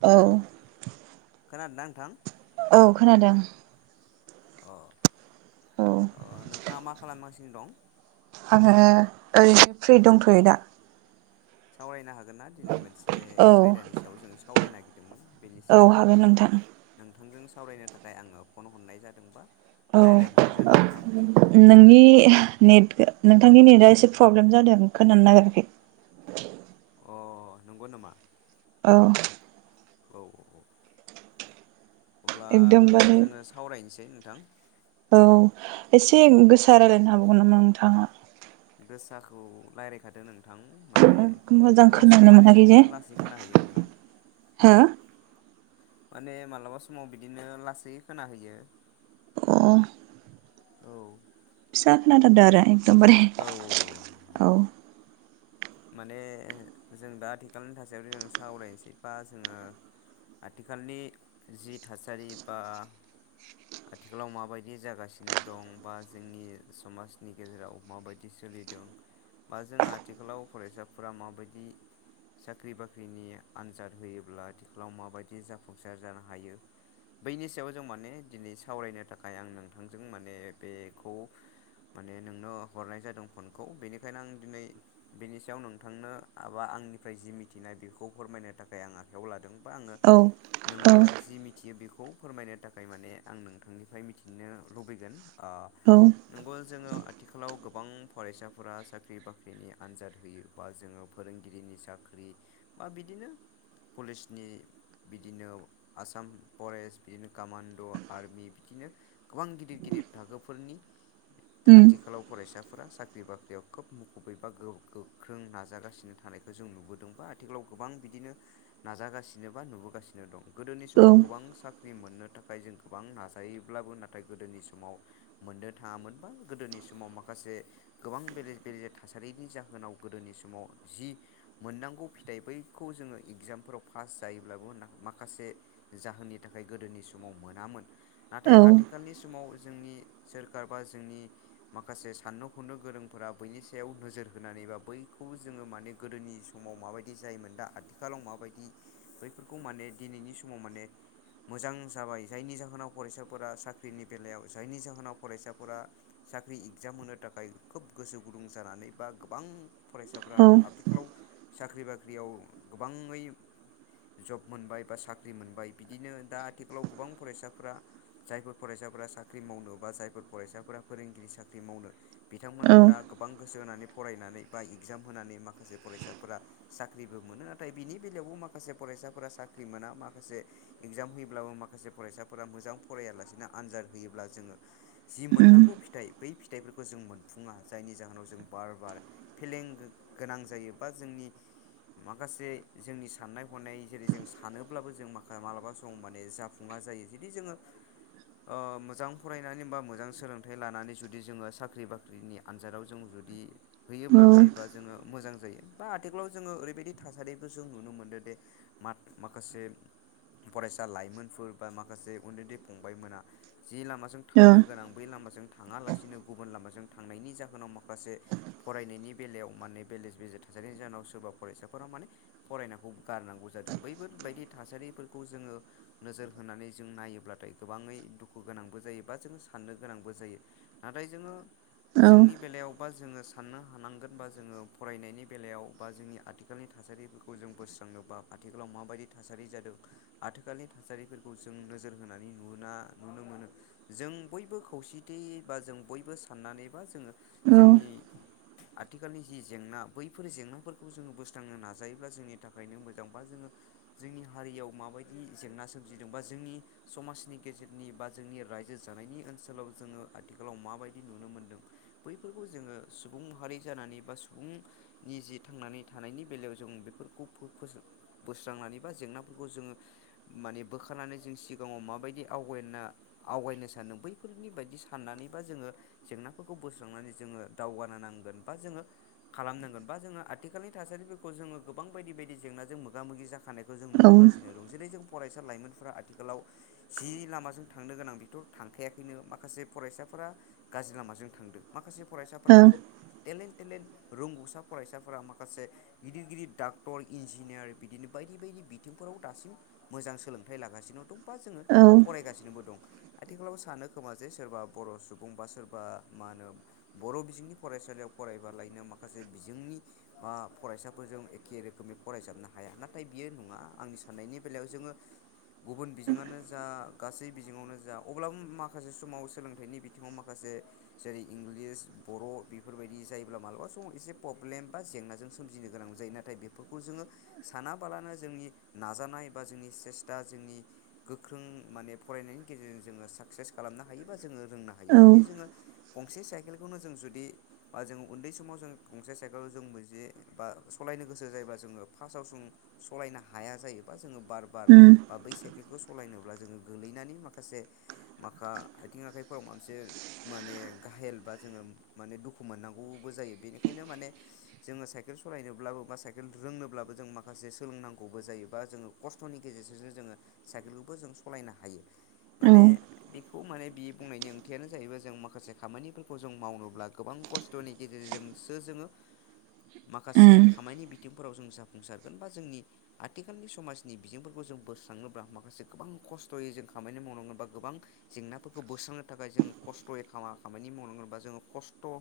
औ। खोनादोना नोंथां? औ खोनादों। अ औ अ नोंथाङा मा खालामगासिनो दं? आङो ओरैनो फ्रि दंथ'यो दा। सावरायनो हागोन ना दिनै मोनसे औ आयदानि सायाव जों सावराय नागिरदों। औ हागोन नोंथां। नोंथांजों सावरायनो थाखाय आङो फन हरनाय जादों बा औ रायज्लायहरनाय नोंनि नेट नोंथांनि नेटआ एसे प्रब्लेम जादों खोनानो नागिराखै। अ नंगौ नामा। औ। औ औ अब्ला एकदमबारे जोङो सावरायनोसै नोंथां। औ एसे गोसा रायलायनो हाबावगोन नामा नोंथाङा? गोसाखौ रायलायखादो नों थां माने मोजां अबा समाव खोनानो माने मोनाखै बिदिनो लासै खोनाहैयो नोंथां। हा? माने मालाबा समाव बिदिनो लासै खोनाहैयो। अ। औ। फिसा खोनाथारदो आरो एकदमबारे औ औ। माने जों दा आथिखालनि थासारिजों सावरायनोसै बा जोङो आथिखालनि जि थासारि बा आथिखालाव माबायदि जागासिनो दं बा जोंनि समाजनि गेजेराव माबायदि स सोलिदों बा जों आथिखालाव फरायसाफोरा माबायदि साख्रि बाख्रिनि आन्जाद होयोब्ला आथिखालाव माबायदि जाफुंसार जानो हायो। बैनि सायाव जों माने दिनै सावरायनो थाखाय आं नोंथांजों माने बेखौ माने नोंनो हरनाय जादों फनखौ बेनिखायनो आं दिनै बेनि सायाव नोंथांनो माबा आंनिफ्राय जि मिथिनाय बेखौ फोरमायनो थाखाय आं आखायाव लादों। आङो, औ औ नोंबो जि मिथियो बिख खौ फोरमायनो थाखाय माने आं नोंथांनिफ्राय मिथिनो लुबैगोन। आ औ नंगौ जोङो आथिखालाव गोबां फरायसाफोरा साख्रि बाख्रिनि आनजाद होयो बा जोङो फोरोंगिरिनि साख्रि बा बिदिनो पुलिसनि बिदिनो आसाम फरेस्ट बिदिनो कामान्ड' आर्मि बिदि नो गोबां गिदिर गिदिर थाखोफोरनि उम आथिखालाव फरायसाफोरा साख्रि बाख्रियाव खोब मुखुबै बा गो-गोख्रों नाजागासिनो थानायखौ जों नुबोदों बा आथिखालाव गोबां बिदिनो नाजागासिनो। एबा नुबोगासिनो दं। गोदोनि औ समाव गोबां सा ख्रि मोननो थाखाय जों गोबां नाजायोब्लाबो नाथाय गोदोनि समाव मोननो थाङामोन बा गोदोनि समाव माखासे गोबां बेले बेजे थासारिनि जाहोनाव गोदोनि समाव जि मोननांगौ फिथाइ बैखौ जोङो एकजामफोराव फास पास जायोब्लाबो माखासे जाहोननि थाखाय गोदोनि समाव मोनामोन। नाथाय औ आथिखालनि समाव जोंनि सोरखार, बा जोंनि माखासे साननो हनो गोरोंफोरा बैनि सायाव नोजोर होनानै बा बैखौबो जोङो माने गोदोनि समाव माबायदि जायोमोन दा आथिखालाव माबायदि बैफोरखौ माने दिनैनि समाव माने मोजां जाबाय। जायनि जाहोनाव फरायसाफोरा साख्रिनि बेलायाव जायनि जाहोनाव फरायसाफोरा साख्रि इकम होनो थाखाय खोब गोसो गुदुं गुदुं जानानै बा गोबां फरायसाफ्रा औ आथिखालाव साख्रि बाख्रियाव गोबाङै जब मोनबाय बा साख्रि मोनबाय। बिदिनो दा आथिखालाव गोबां फरायसाफोरा जायफोर फरायसा साख्रि मावनो बा जायफोर फरायसाफोरा फोरोंगिरि साख्रि मावनो बिथांमोना औ दा गोबां गोसो होनानै फरायनानै बा इगजाम होनानै माखासे फरायसाफोरा साख्रिबो मोनो। नाथाय बिनि बेलायावबो मा खासे फरायसाफोरा साख्रि मोना। माखासे एगजाम होयोब्लाबो माखासे फरायसाफोरा मोजां फरायालासिनो आनजाद होयोब्ला जोङो जि उम मोननांगौ फिथाइ बै फिथाइफोरखौ जों मोनफुङा। जायनि जाहोनाव जों बार बार फेलें गोनां जायो बा जोंनि माखासे जोंनि साननाय-हनाय जेरै जों सानोब्लाबो जों मालाबा समाव माने जाफुङा जायो जुदि जोङो आ मोजां फरायनानै बा मोजां सोलोंथाइ लानानै जुदि जोङो साख्रि बाख्रिनि आनजादाव जों जुदि होयोब्लाथाय बा जोङो मोजां जायो। बा आथिखालाव जोङो ओरैबायदि थासारिबो जों नुनो मोनो दे मा माखासे फरायसा लाइमोनफोर बा माखासे उन्दै उन्दै फंबायमोना जि लामाजों थांनो गोनां बै लामाजों थाङालासिनो गुबुन लामाजों थांनायनि जाहोनाव माखासे फरायनायनि बेलायाव माने बेल बेे थासारिनि जाहोनाव सोरबा फरायसाफोरा माने फरायनायखौ गारनांगौ जादों। बैफोरबायदि थासारिफोरखौ जोङो नोजोर होनानै जों नायोब्ला थाय गोबाङै दुखु गोनांबो जायो बा जोङो साननो गोनांबो जायो। नाथाय जोङो जोंनि बेलायावबा जोङो साननो हानांगोन बा जोङो फरायनायनि बेलायाव बा जोंनि आथिखालनि थासारिफोरखौ जों बोस्रांनोबा आथिखालाव माबायदि थासारि जादों आथिखालनि थासारिफोरखौ जों नोजोर होनानै नुना नुनो मोनो जों बयबो खौसेथि बा जों बयबो साननानै बा जोङो जोंनि आथिखालनि जि जेंना बैफोर जेंनाफोरखौ जोङो बोस्रांनो नाजायोब्ला जोंनि थाखायनो मोजां बा जोङो जोंनि हारियाव माबायदि जेंना सोमजिदों, बा जोंनि समाजनि गेजेरनि बा जोंनि राव रायजो जानायनि ओनसोलाव जोङो आथिखालाव माबायदि नुनो मोन्दों बैफोरखौ जोङो सुबुं माहारि जानानै, बा सुबुंनिजे थांनानै थानायनि बेलायाव जों बेफोरखौ बोस्रांनानै बा जेंनाफोरखौ जोङो माने बोखारनानै जों सिगाङाव माबायदि आवगायना आवगायनो सानदों बैफोरनि बायदि साननानैबा जोङो जेंना फोरखौ बोस्रांनानै जोङो दावगानो नांगोन। बा जोङो खालामनांगोन बा जोङो आथिखालनि थासारिफोरखौ जोङो गोबां बायदि बायदि जेंनाजों मोगा मोगि जाखानायखौ जों नुबोगासिनो दं जेरै जों फरायसा लाइमोनफोरा आथिखालाव जि लामाजों थांनो गोनां बिथ' थांखायाखैनो माखासे फरायसा फोरा गाज्रि लामाजों थांदो माखासे फरायसाफ्रा खोब टेलेन्ट टेलेन्ट रोंगौसा फरायसाफोरा माखासे गिदिर गिदिर डाक्टर इन्जिनियार बिदिनो बाय दि बायदि बिथिंफोराव दासिम मोजां सोलोंथाइ लागासिनो दं बा जोङो फरायगासिनोबो दं आथिखालाव सानो खोमा जे सोरबा बर' सुबुं बा सोरबा मा होनो बर' बिजोंनि फरायसालियाव फरायबा लायनो माखासे बिजोंनि बा फरायसाफोर जों एखे रोखोमै फरायजाबनो हाया नाथाय बियो नङा आंनि साननायनि बेलायाव जोङो गुबुन बिजोङानो जा गासै बिङावनो जा अब्लाबो माखासे समाव सोलोंथाइनि बिथिङाव माखासे जेरै इंलिस बर' बेफोरबायदि जायोब्ला मालाबा समाव इसे प्रब्लेम बा जेंनाजों सोमजिनो गोनांबो जायो नाथाय बेफोरखौ जोङो सानाबालानो जोंनि नाजानाय बा जोंनि सेस्था जोंनि गोख्रों माने फरायनायनि गेजेरजों जोङो साक्सेस खालामनो हायो बा जोङो रोंनो हायो जुदि जोङो। गंसे साइकेलखौनो जों जुदि बा जों उन्दै समाव जों गंसे साइकेल जोंबो जे बा सला यनो गोसो जायोबा जोङो फासआव जों सलायनो हाया जायोबा जोङो बार बार बा बै साइकेलखौ स लायनोब्ला जोङो गोलैनानै माखासे माखा आथिं आखाइफोराव माखसे माने गाहेल बा जोङो माने दुखु मोननांगौबो जायो बिनिखायनो माने जोङो साइकेल सालायनोब्लाबो बा साइकेल रोंनोब्लाबोजों माखासे सोलोंनांगौबो जायो बा जोङो खस्थनि गेजेरजोंसो जोङो साइकेलखो बो जों सलायनो हायो माने बिखौ माने बि बुंनायनि ओंथियानो जाहैबाय जों माखासे खामानिफोरखौ जों मावनोब्ला गोबां खस्थ'नि गेजेरजोंसो जोङो माखासे खामायनि बिथिं फोराव जों जाफुंसारगोन बा जोंनि आथिखालनि समाजनि बिजोंफोरखौ जों बोस्राङनोबा माखासे गोबां ख स्थ'यै जों खामायनो मावनांगोन बा गोबां जेंनाफोरखौ बोस्रांनो थाखाय जों खस्थ'यै खा मानि मावनांगोन बा जोङो खस्थ'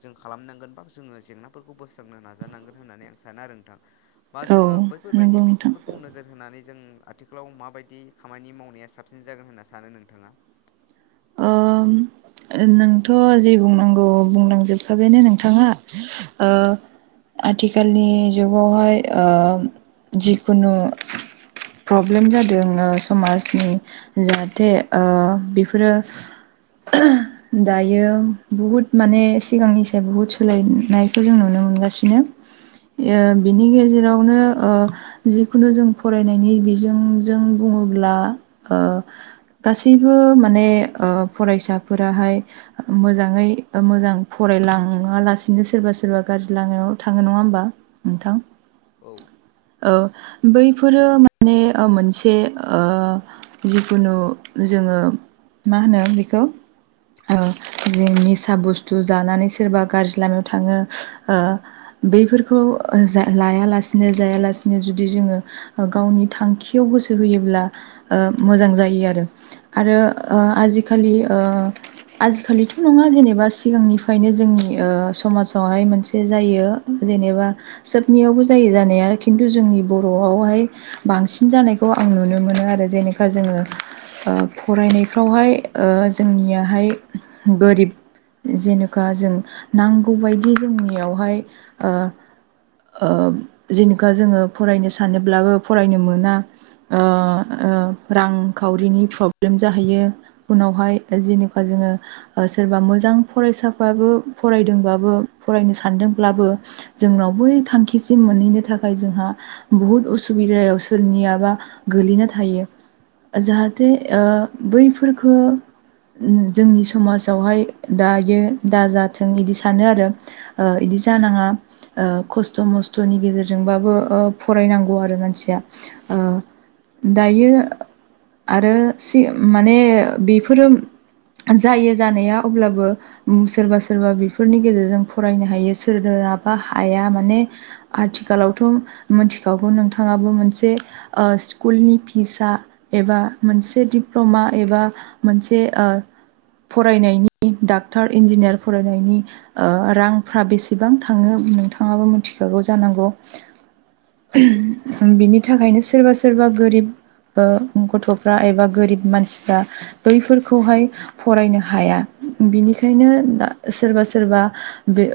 जों खालामनांगोन बा जोङो जेंनाफोरखौ बोस्रांनो नाजानांगोन होननानै आं सानो आरो नोंथां। बा औ जोङो नंगौ बैफोरबायदि नोंथां बिथिंफोरखौ नोजोर होनानै जों आथिखालाव मााबायदि खामानि मावनाया साबसिन जागोन होनना सानो नोंथाङा? ओम नोंथ' जे बुंनांगौ बुंलांजोबखाबायनो नोंथाङा ओ आथिखालनि जुगावहाय ओ जिखुनु प्रब्लेम जादों ओ समाजनि जाहाथे ओ बेफोरो [unintelligible] दायो बुहुत माने सिगांनि साय बुहुत सोलायनायखो जों नुनो मोनगासिनो ओ बिनि गेजेरावनो ओ जिखुनु जों फरायनायनि बिजोंजों बुङो ब्ला ओ गासैबो माने ओ फरायसाफोराहाय मोजाङै मोजां फरायलाङालासिनो सोरबा सोरबा गा ज्रि लामायाव थाङो नङा होमबा नोंथां। औ ओ बैफोरो माने ओ मोनसे ओ जिखुनु जों ओ मा होनो बेखौ ओ औ जि निसा बुस्थु जानानै सोरबा गाज्रि लामायाव थाङो ओ बैफोरखौ जा लायालासेनो जायालासेनो जुदि जोङो गावनि थांखियाव गो सो होयोब्ला ओ मोजां जायो आरो आरो ओ आजि खालि ओ आजिखालिथ' नङा जेनेबा सिगांनिफायनो जोंनि ओ समाजावहाय मोनसे जायो जेनेबा सोबनियावबो जायो जानाया खिन्थु जोंनि बर'आवहाय बांसिन जानायखौ आं नुनो मोनो आरो जेनेका जोङो ओ फरायनायफ्रावहाय ओ जोंनियाहाय गोरिब जेनेखा जों नांगौबायदि जोंनियावहाय ओ ओ जेनेखा जोङो फरायनो सानोब्लाबो फरायनो मोना ओ ओ रांखावरिनि प्रब्लेम जाहैयो उनावहाय जेनिउखा जोङो सोरबा मोजां फरायसाफ्राबो फरायदोंबाबो फरायनो सानदोंब्लाबो जोंनाव बै थांखिसिम मोनहैनो थाखाय जोंहा बुहुद उसुबि [unintelligible] सोरनियाबा गोलैना थायो जाहाथे ओ बैफोर खो उम जोंनि समासावहाय दायो दाजाथों इदि सानो आरो ओ इदि जानाङा ओ खस्थ' मस्थ'नि गेजेरजोंबाबो ओ फरायनांगौ आरो मानसिया ओ दायो आरो सि माने बेफोरो जायो जानाया अब्लाबो उम सोरबा सोरबा बेफो फोरनि गेजेरजों फरायनो हायो सोर रोङाबा हाया माने आथिखालावथ' मिथिखागौ नोंथाङाबो मोनसे ओ स्कुलनि फिसा एबा मोनसे दिप्ल'मा एबा मोनसे ओ फरायनायनि डाक्टार इन्जिनियार फरायनायनि ओ रांफ्रा बेसेबां थाङो नोंथाङाबो मिथिखाग औ जानांगौ बिनि थाखायनो नंगौ सोरबा सोरबा गोरिब ओ गथ'फ्रा एबा गोरिब मानसिफ्रा बैफोरखौहाय फरायनो हाया बिनिखायनो सोरबा सोरबा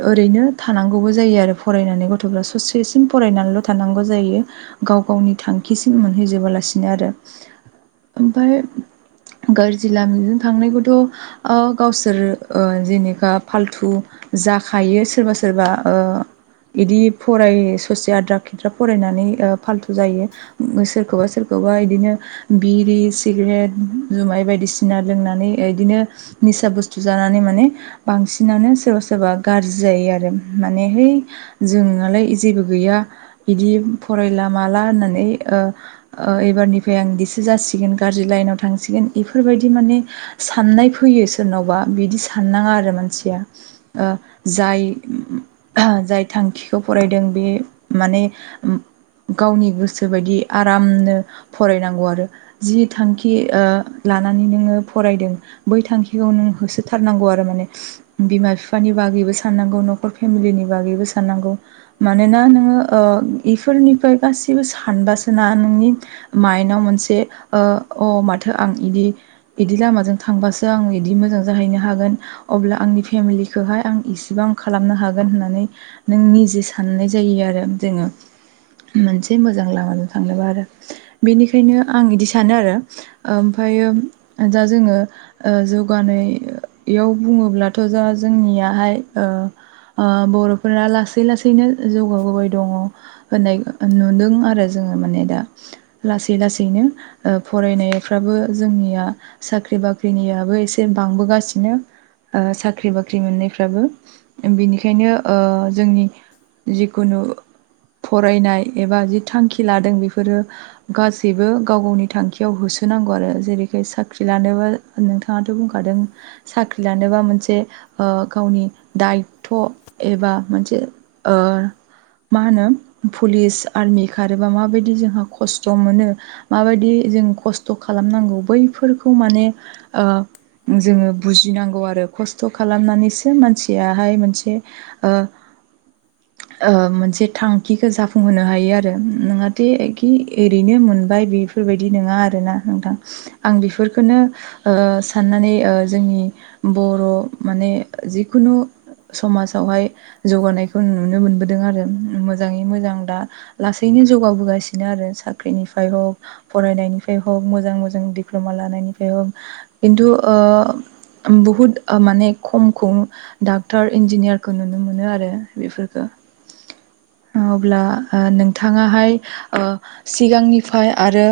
ओरैनो थानांगौबो जायो आरो फरायनानै गथ'फ्रा ससेसिम फरायनानैल' थानांगौ जायो गाव गावनि थांखिसिम मोनहैजबोलासिनो आरो ओमफाय गाज्रि लामाजों थांनायखौथ' अ गावसोर ओ जेनेबा फाल्थु जाखायो सोरबा सोरबा ओ इदि फराय ससे आद्रा खेद्रा फरायनानै ओ फाल्थु जायो सोरखौबा सोरखौबा अबायदिनो बिरि सिग्रेट जुमाय बायदिसिना लोंनानै इदिनो निसा बुस्थु जानानै माने बांसिनानो सोरबा सोर सोरबा गाज्रि जायो आरो माने है जोंहालाय जेबो गैया बिदि फरायला माला होननानै ओ ओ एबारनिफ्राय आं दिसो जासिगोन गाज्रि लाइनाव थांसि। जेन इफोरबायदि माने साननाय फैयो सोरनावबा बिदि साननाङा आरो मानसिया ओ जाय जाय थांखिखौ फरायदों बे माने गावनि गोसो बायदि आरामनो फरायनांगौ आरो जि थांखि ओ लानानै नोंङो फरायदों बै थांखिखौ नों होसोथारनांगौ आरो माने बिमा फाफानि बाग गैबो साननांगौ न'खर फेमिलिनि बागैबो साननांगौ मानोना नोङो ओ इसोरनिफ्राइ गासिबो सानबासोना माइनाव मोनसे ओ अ माथो आं इदि बिदि लामाजों थांबासो आं बिदि मोजां जाहैनो हागोन अब्ला आंनि फेमिलि इखौहाय आं इसेबां खालामनो हाग गोन होननानै नों निजे साननाय जायो आरो जोङो मोनसे मोजां लामाजों थांनोबा आरो बेनिखायनो आं इदि सानो आरो ओमफायो उम दा जोङो ओ जौगानायाव बुङोब्लाथ' जा जोंनियाहाय ओ आ बर'फोरा लासै लासैनो जौगाबोबाय दङ होननाय नुदों आरो जोङो माने दा लासै लासैनो ओ फरायनाय फ्राबो जोंनिया साख्रि बाख्रिनियाबो एसे बांबोगासिनो ओ साख्रि बाख्रि मोननायफ्राबो बेनिखायनो ओ जोंनि जिखुनु फरायनाय एबा जि थांखि लादों बेफोरो गासैबो गाव गावनि थांखियाव होसो जानांगौ आरो जेरैखाय साख्रि लानोबा नोंथाङाथ' बुंखादों साख्रि लानोबा मोनसे ओ गावनि दायथ' एबा मोनसे ओ मा होनो पुलिस आर्मि खारोबा माबायदि जोंहा खस्थ' मोनो माबायदि जों खस्थ' खालामनांगौ बैफोरखौ माने ओ जोङो बुजिनांगौ आरो खस्थ' खालामनानैसो मानसियाहाय मोनसे ओ [inaudible] मोनसे थांखिखौ जाफुंहोनो हायो आरो नोंङाथे खि औ ओरैनो मोनबाय बेफोरबायदि नङा आरोना नोंथां आं बेफोरखौननो साननानै जोंनि बर' माने ए जेखुनु समाजावहाय जौगानायखौ नुनो मोनबोदों आरो मोजाङै मोजां दा लासैनो जौगाबोगासिनो आरो साख्रिनिफ्राय हक फरायनायनिफ्राय हक ह मोजां मोजां दिप्ल'मा लानायनिफ्राय ह खिन्थु बुहुत माने ने खमखौ डाक्टर इन्जिनियारखौ नुनो मोनो आरो बेफोरफोरखौ [inaudible] अब्ला नोंथाङाहाय सिगांनिफ्राय आरो